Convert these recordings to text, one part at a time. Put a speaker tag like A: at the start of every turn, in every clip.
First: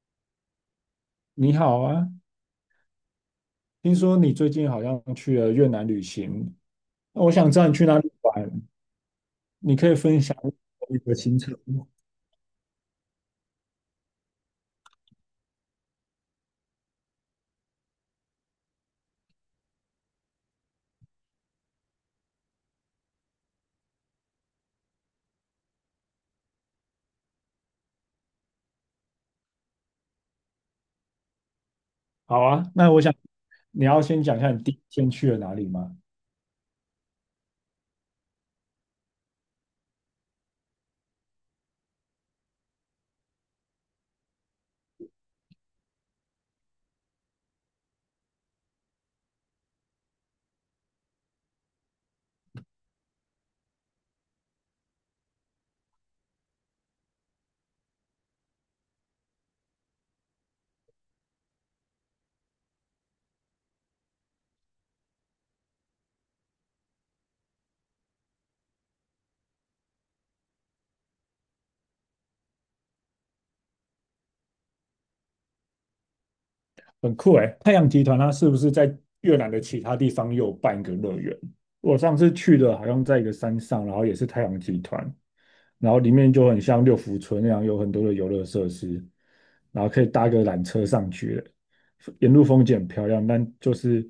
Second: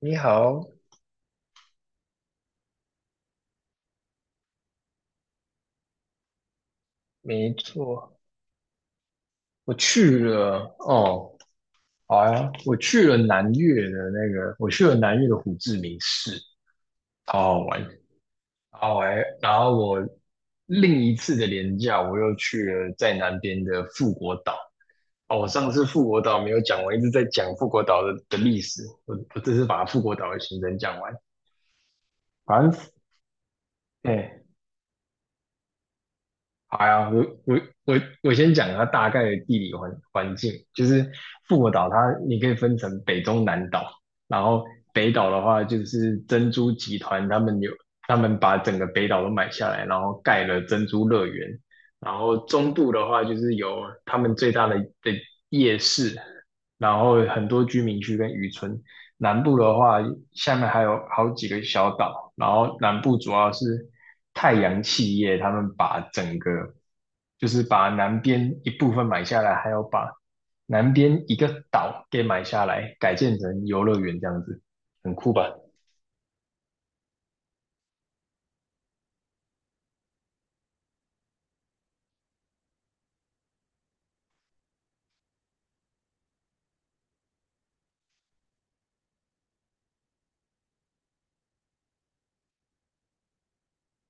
A: 你好，
B: 你好啊，听说你最近好像去了越南旅行，那我想
A: 没
B: 知道你去哪里
A: 错，
B: 玩，
A: 我
B: 你可以
A: 去
B: 分享。
A: 了哦，好呀，我去了南越的胡志明市，好好玩，好玩。然后我另一次的连假，我又去了在南边的富国岛。哦，我上次富国岛没有讲完，一直在讲富国岛的历史，我这次把富国岛的行程讲完。
B: 好
A: 反
B: 啊，
A: 正，
B: 那我想你要先讲一
A: 哎、
B: 下你第一天去了哪里吗？
A: 好呀，我先讲它大概的地理环境，就是复活岛它你可以分成北中南岛，然后北岛的话就是珍珠集团他们把整个北岛都买下来，然后盖了珍珠乐园，然后中部的话就是有他们最大的夜市，然后很多居民区跟渔村，南部的话，下面还有好几个小岛，然后南部主要是太阳企业，他们把整个就是把南边一部分买下来，还要把南边一个岛给买下来，改建成游乐园这样子，很酷吧？
B: 很酷诶，太阳集团它是不是在越南的其他地方也有办一个乐园？我上次去的好像在一个山上，然后也是太阳集团，然后里面就很像六福村那样，有很多的游乐设施，然后可以搭个缆车上去了，沿路风景很漂亮，但就是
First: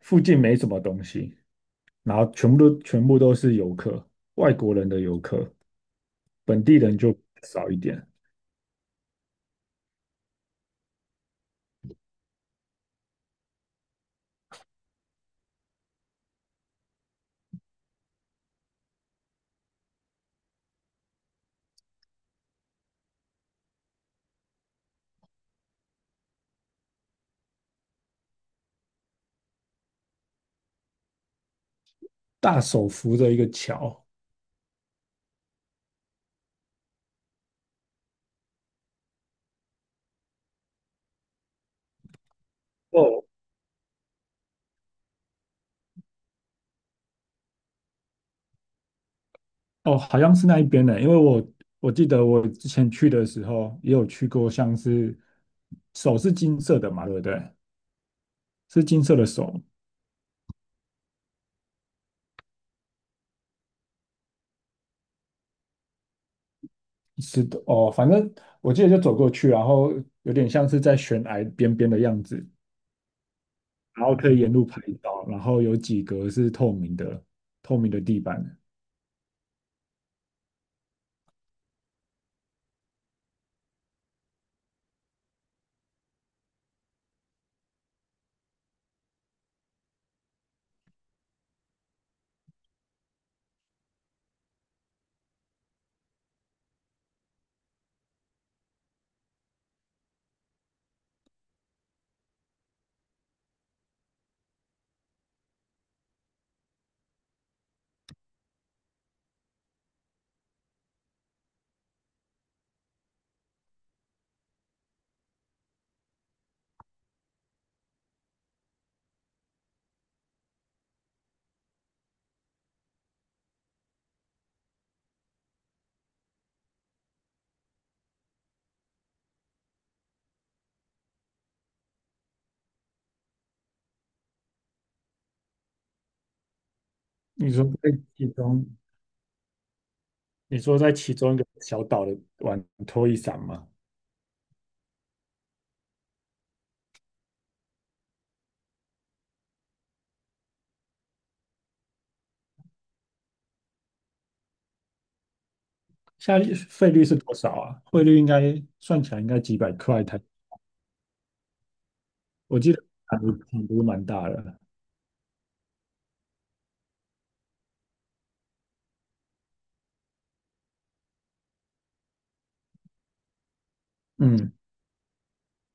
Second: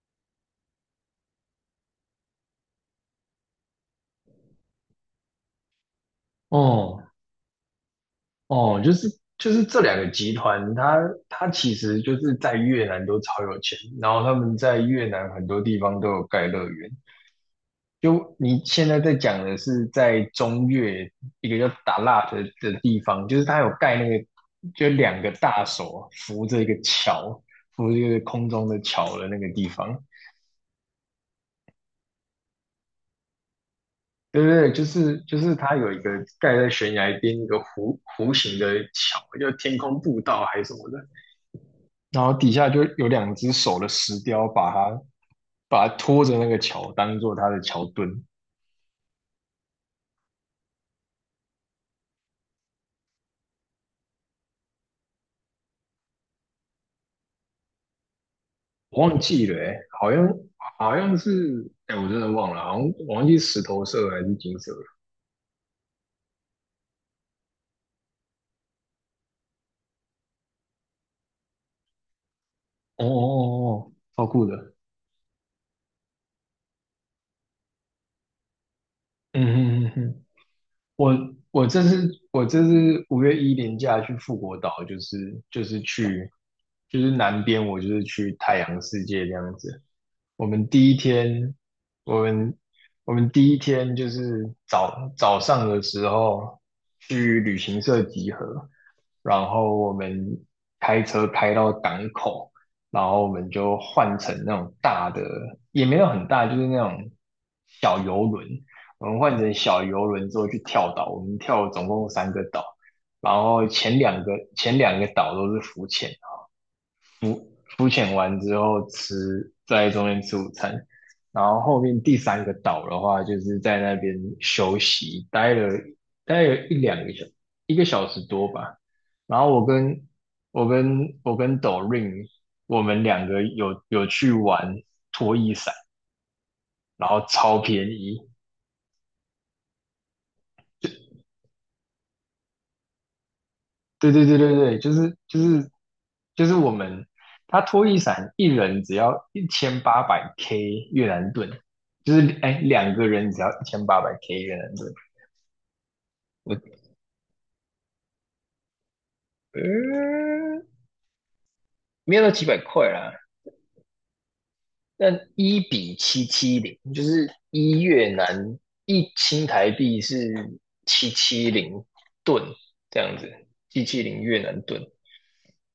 B: 附近没什么东西。然后全部都是游客，外国人的游客，本地人
A: 哦
B: 就少一点。
A: 哦，就是这两个集团，它其实就是在越南都超有钱，然后他们在越南很多地方都有盖乐园。就你现在在讲的是在中越一个叫达腊的地方，就是它有盖那个，就两个大手扶着一个桥，扶着一个空中的桥的那个地方，
B: 大手扶着一个桥，
A: 对对对，就是它有一个盖在悬崖边一个弧形的桥，叫天空步道还是什么的，然后底下就有
B: 哦，
A: 两只手的石雕把它拖着那个桥当做它的桥墩，
B: 哦，好像是那一边的，因为我记得我之前去的时候也有去过，像是手是金色的嘛，对不对？是
A: 我
B: 金色
A: 忘
B: 的
A: 记了、
B: 手，
A: 欸，好像是，哎、我真的忘了，好像我忘记石头色还是金色了。
B: 是的，哦，反正我记得就走过去，然后有点像是在悬崖边边的样子，
A: 哦哦哦，哦
B: 然后
A: 超
B: 可以
A: 酷
B: 沿路
A: 的。
B: 拍照，然后有几格是透明的，透明的地板。
A: 嗯嗯嗯嗯我我这次五月一连假去富国岛，就是就是去就是南边，我就是去太阳世界这样子。我们第一天，我们我们第一天就是早上的时候去旅行社集合，然后我们开车开到港口，然后我们就换乘那种大的，也没有很大，就是那种小游轮，我们换成小游轮之后去跳岛，我们跳了总共三个岛，然后前两个岛都是浮潜，浮浮潜完之后吃在中间吃午餐，然后后面第三个岛的话就是在那边休息，待了一个小时多吧，然后我跟抖 r i n 我们两个有去玩拖衣伞，然后
B: 你
A: 超
B: 说
A: 便
B: 在其
A: 宜。
B: 中。你说在其中一个小岛的玩拖一伞吗？
A: 对对对对对，就是我们，他拖一伞一人只要一千八百 K 越南盾，就是哎两个人只要一千八百 K 越南盾，
B: 现在
A: 我
B: 费率是多少啊？汇率应该算起来应该几百块台，
A: 嗯，没有到几百
B: 我记得
A: 块啦，
B: 涨幅蛮大的。
A: 那一比七七零，就是一越南一新台币是七七零盾这样子，七七零越
B: 嗯，
A: 南盾，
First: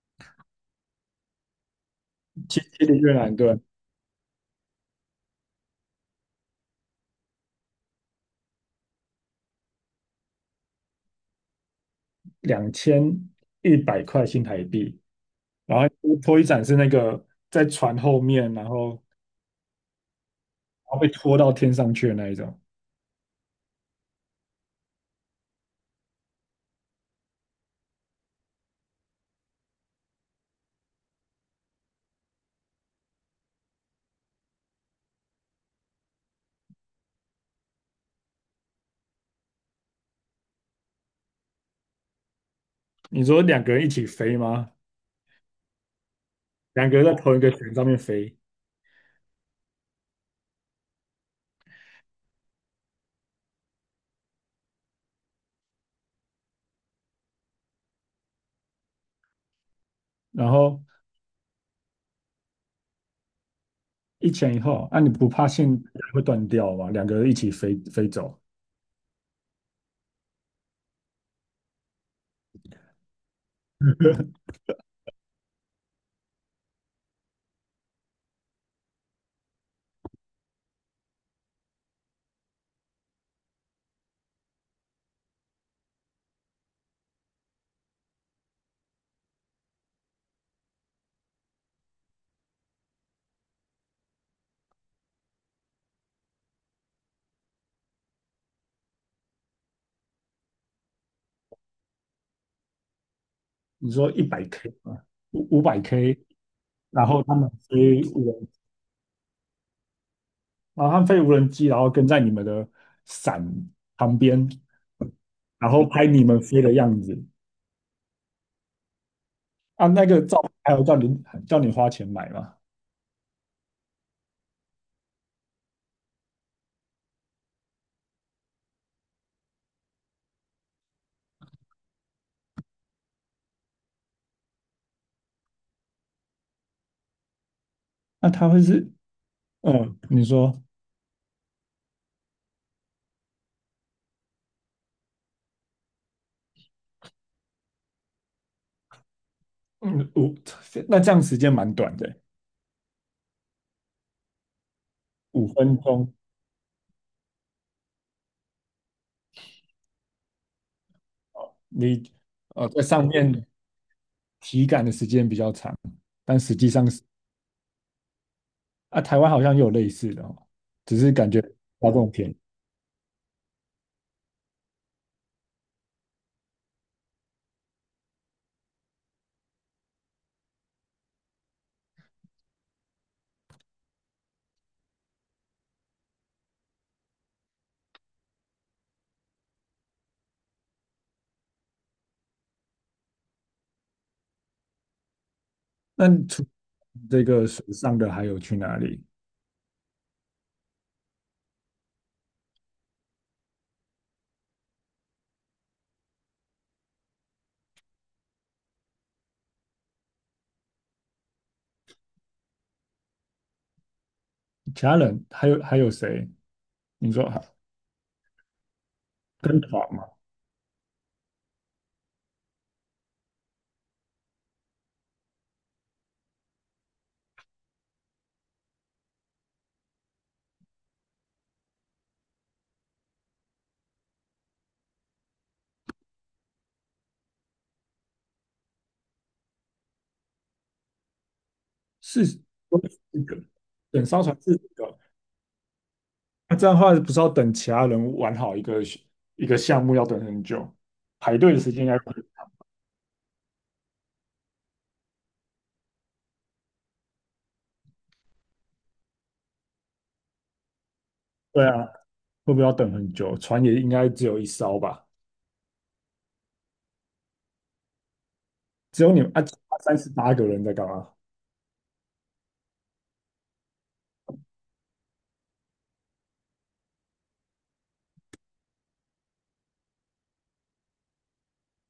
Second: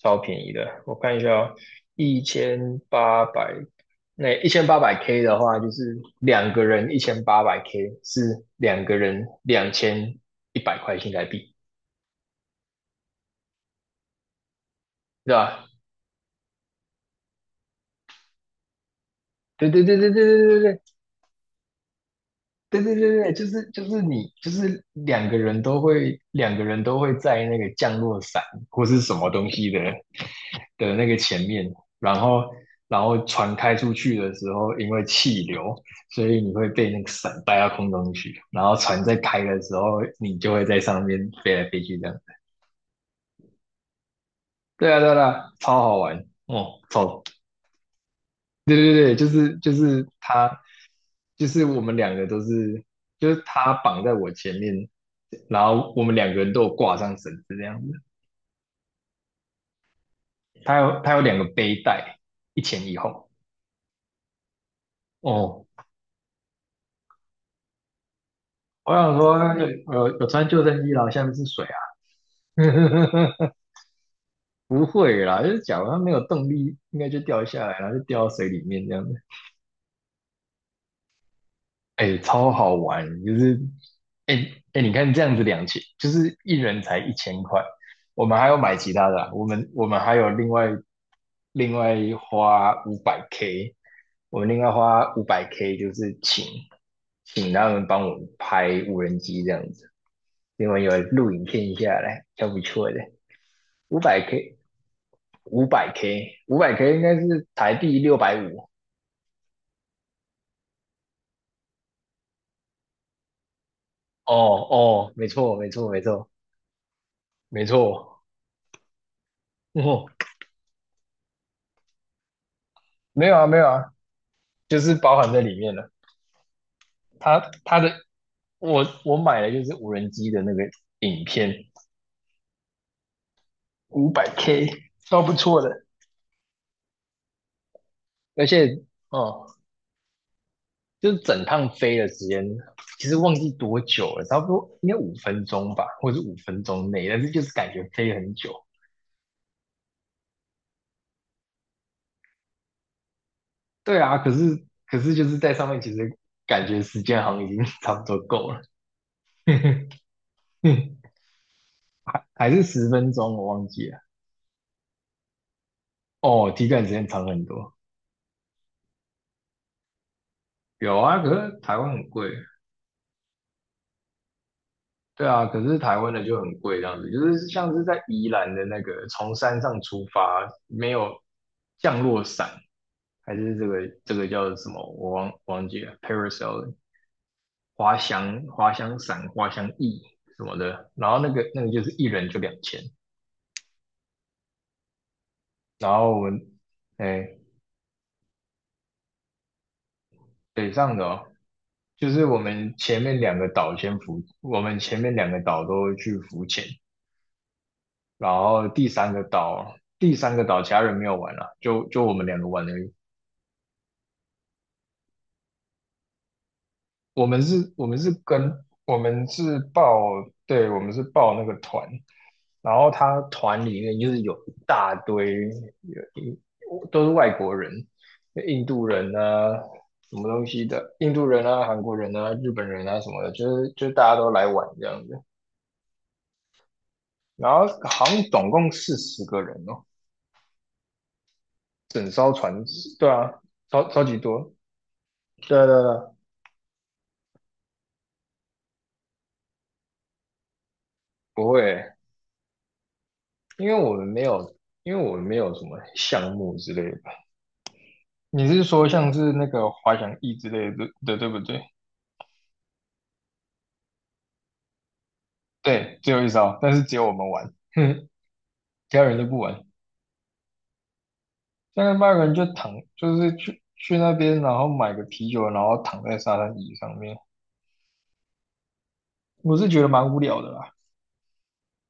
A: 超便宜的。我看一下哦，一
B: 其实
A: 千
B: 的越
A: 八
B: 南
A: 百，
B: 盾
A: 那一千八百 K 的话，就是两个人一千八百 K 是两个人2100块新台币，
B: 2100块新台币，
A: 对吧？
B: 然后拖一伞是那个在船后面，然后然
A: 对对对对对对对对，
B: 后被拖到天上去的那一种。
A: 对对对对，就是你两个人都会在那个降落伞或是什么东西的那个前面，然后然后船开出去的时候，因为气流，所以你会被那个伞带到空中去，然后船在开的时候，你就会在上面飞来飞去这样。
B: 你说两个人一起飞吗？
A: 对啊对啊，对啊超好玩哦，
B: 两个人在同一个船上面飞，
A: 对对对，就是他，就是我们两个都是，就是他绑在我前面，然后我们两个人都有挂上绳子这样子。
B: 然
A: 他
B: 后
A: 有他有两个背带，一前一后。
B: 一前一后，那你不怕
A: 哦，
B: 线会断掉吗？两个人一起飞飞走。
A: 我想说，有穿救生衣啦，下面是水啊。不会啦，就是假如他没有动力，应该就掉下来，然后就掉到水里面这样子。哎，超好玩，就是哎哎，你看这样子两千，就是一人才一千块，我们还要买其他的啊我们还有另外花五百 K，我们另外花五百 K 就是请他们帮我们拍无人机这样子，因为有录影片下来，还不错的，
B: 你
A: 五
B: 说一
A: 百
B: 百
A: K
B: K 啊，五五
A: 五
B: 百
A: 百
B: K，
A: K 五百 K 应
B: 然
A: 该
B: 后他
A: 是
B: 们
A: 台币
B: 飞
A: 六
B: 无
A: 百
B: 人，
A: 五，
B: 然后他们飞无人机，然后跟在你们的伞旁
A: 哦
B: 边，
A: 哦，没错没
B: 然后
A: 错没
B: 拍你
A: 错
B: 们飞的样子
A: 没错，
B: 啊，那
A: 哇
B: 个照片还有叫你花钱买嘛？
A: 没有啊，没有啊，就是包含在里面了。它的我买的就是无人机的那个影片，五百 K，超不错的。
B: 那
A: 而
B: 他会
A: 且
B: 是
A: 哦，
B: 嗯，你说
A: 就是整趟飞的时间，其实忘记多久了，差不多应该五分钟吧，或者是五分钟内，但是就是感觉飞很久。
B: 嗯五，那这样时间蛮短的，
A: 对啊，可是就是在
B: 五
A: 上
B: 分
A: 面，其
B: 钟，
A: 实感觉时间好像已经 差不多够了，嗯
B: 你
A: 还是
B: 在
A: 十
B: 上
A: 分钟，我
B: 面
A: 忘记了。
B: 体感的时间比较长，但
A: 哦，
B: 实
A: 体
B: 际
A: 感时
B: 上是
A: 间长很多。
B: 啊，台湾好像也有类似的哦，只
A: 有
B: 是
A: 啊，可
B: 感觉
A: 是台湾
B: 它
A: 很
B: 更
A: 贵。
B: 便宜。
A: 对啊，可是台湾的就很贵，这样子，就是像是在宜兰的那个从山上出发，没有降落伞，还是这个叫什么？我忘记了，parasail 滑翔伞、滑翔翼什么的。然后那个就是一人就两千。然
B: 那
A: 后我
B: 除
A: 们
B: 这
A: 哎
B: 个水上的还有去哪里？
A: 北上的哦就是我们前面两个岛先浮，我们前面两个岛都去浮潜，然后第三个岛其他人没有玩了，就就我们两个玩而已。
B: 其他人还有谁？你
A: 我
B: 说还
A: 们是，我们是跟我们是
B: 跟团
A: 报，
B: 吗？
A: 对，我们是报那个团，然后他团里面就是有一大堆，有一都是外国人，印度人啊，什么东西的，印度人啊，韩国人啊，日本人啊什么的，就是大家都来玩这样子。然后好像总共40个人哦，整
B: 是
A: 艘船，对
B: 一
A: 啊，
B: 个
A: 超超
B: 等
A: 级
B: 艘船
A: 多。
B: 是一个，
A: 对啊对啊对啊，
B: 那这样的话不是要等其他人玩好一个一个项目要等很久，排
A: 不
B: 队的时间应
A: 会，
B: 该会
A: 因为我们没有，因为我们没有什么项目之类的。你是说像是那个滑翔翼之类的，的，对不对？
B: 对啊，会不会要等很久？船也应该只有一艘吧？
A: 对，只有一招，但是只有我们玩，哼，其
B: 只
A: 他
B: 有
A: 人
B: 你
A: 都
B: 们
A: 不
B: 啊，
A: 玩。
B: 38个人在干嘛？
A: 像那国人就躺，就是去那边，然后买个啤酒，然后躺在沙滩椅上面。我是觉得蛮无聊的啦，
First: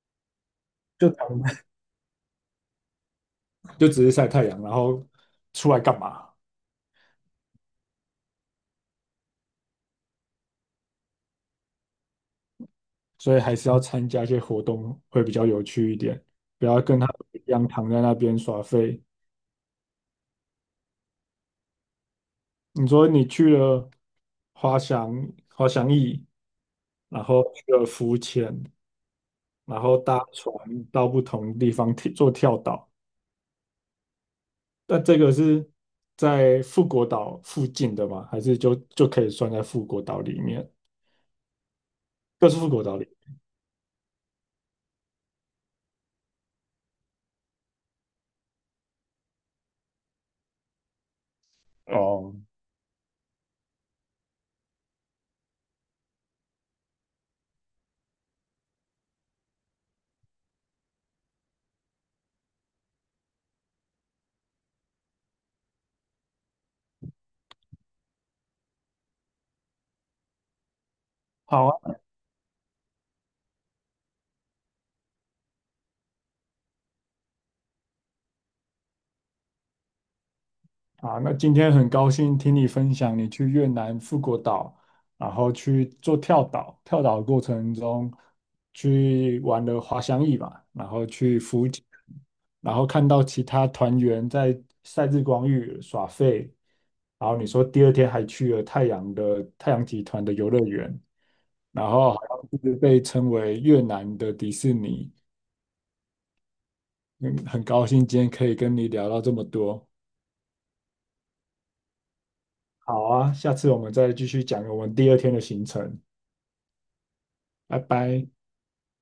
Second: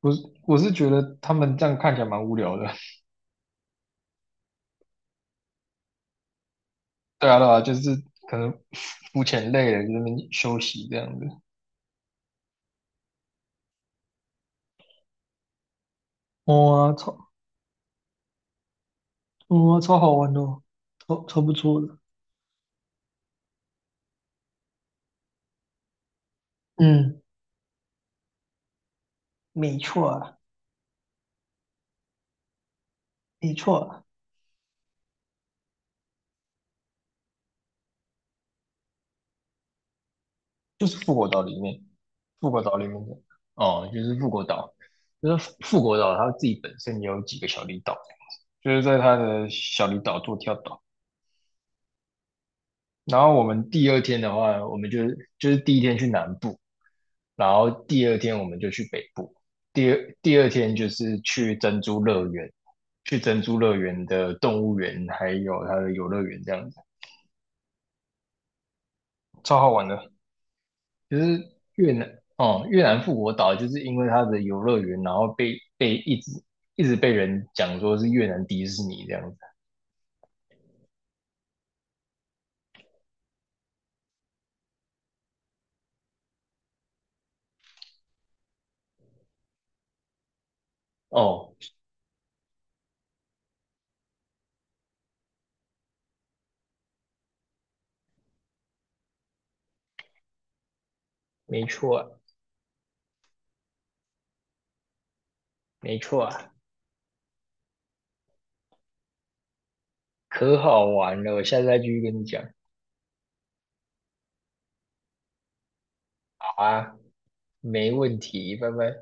A: 我是觉
B: 就
A: 得
B: 躺
A: 他们这样看起来蛮无聊的。
B: 就只是晒太阳，然后出来干嘛？
A: 对啊对啊，就是可能肤浅累了，就在那边休息这样子。
B: 所以还是要参加一些活动会比较有趣一点，不要
A: 哇，
B: 跟他们
A: 超，
B: 一样躺在那边耍废。
A: 哇超好玩哦，超不错的。
B: 你说你去了滑翔滑翔翼，
A: 嗯，
B: 然后去了浮潜，
A: 没
B: 然后搭
A: 错，
B: 船到不同地方做跳岛，
A: 没错，
B: 那这个是在富国岛附近的吗？还是就可以算在富国岛里面？
A: 就是复活岛里面，
B: 就
A: 复
B: 是
A: 活
B: 富
A: 岛
B: 国
A: 里面
B: 岛里。
A: 的哦，就是复活岛它自己本身也有几个小离岛，就是在它的小离岛做跳岛。
B: 哦，
A: 然后我们第二天的话，我们就是第一天去南部，然后第二天我们就去北部，第二天就是去珍珠乐园，去珍珠乐园的动物园还有它的游乐园这样子，超好玩的。就是
B: 好
A: 越
B: 啊，
A: 南哦，越南富国岛就是因为它的游乐园，然后被一直一直被人讲说是越南迪士尼这样子。
B: 啊，那今天很高兴听你分享你去越南富国岛，然后去做跳岛，跳岛的过程中去玩了滑翔翼吧，然后去
A: 哦，
B: 浮潜，然后看到其他团员在晒日光浴耍废，然后你说第二天还去了太阳集团的游乐园，
A: 没
B: 然
A: 错啊，
B: 后好像是被称为越南的迪士尼，
A: 没错啊，
B: 嗯，很高兴今天可以跟你聊到这么多。
A: 可好玩了，我下次再继续跟你讲。
B: 好啊，下次我们再继续讲我们第二天的行程，
A: 好啊，
B: 拜
A: 没问
B: 拜。
A: 题，拜拜。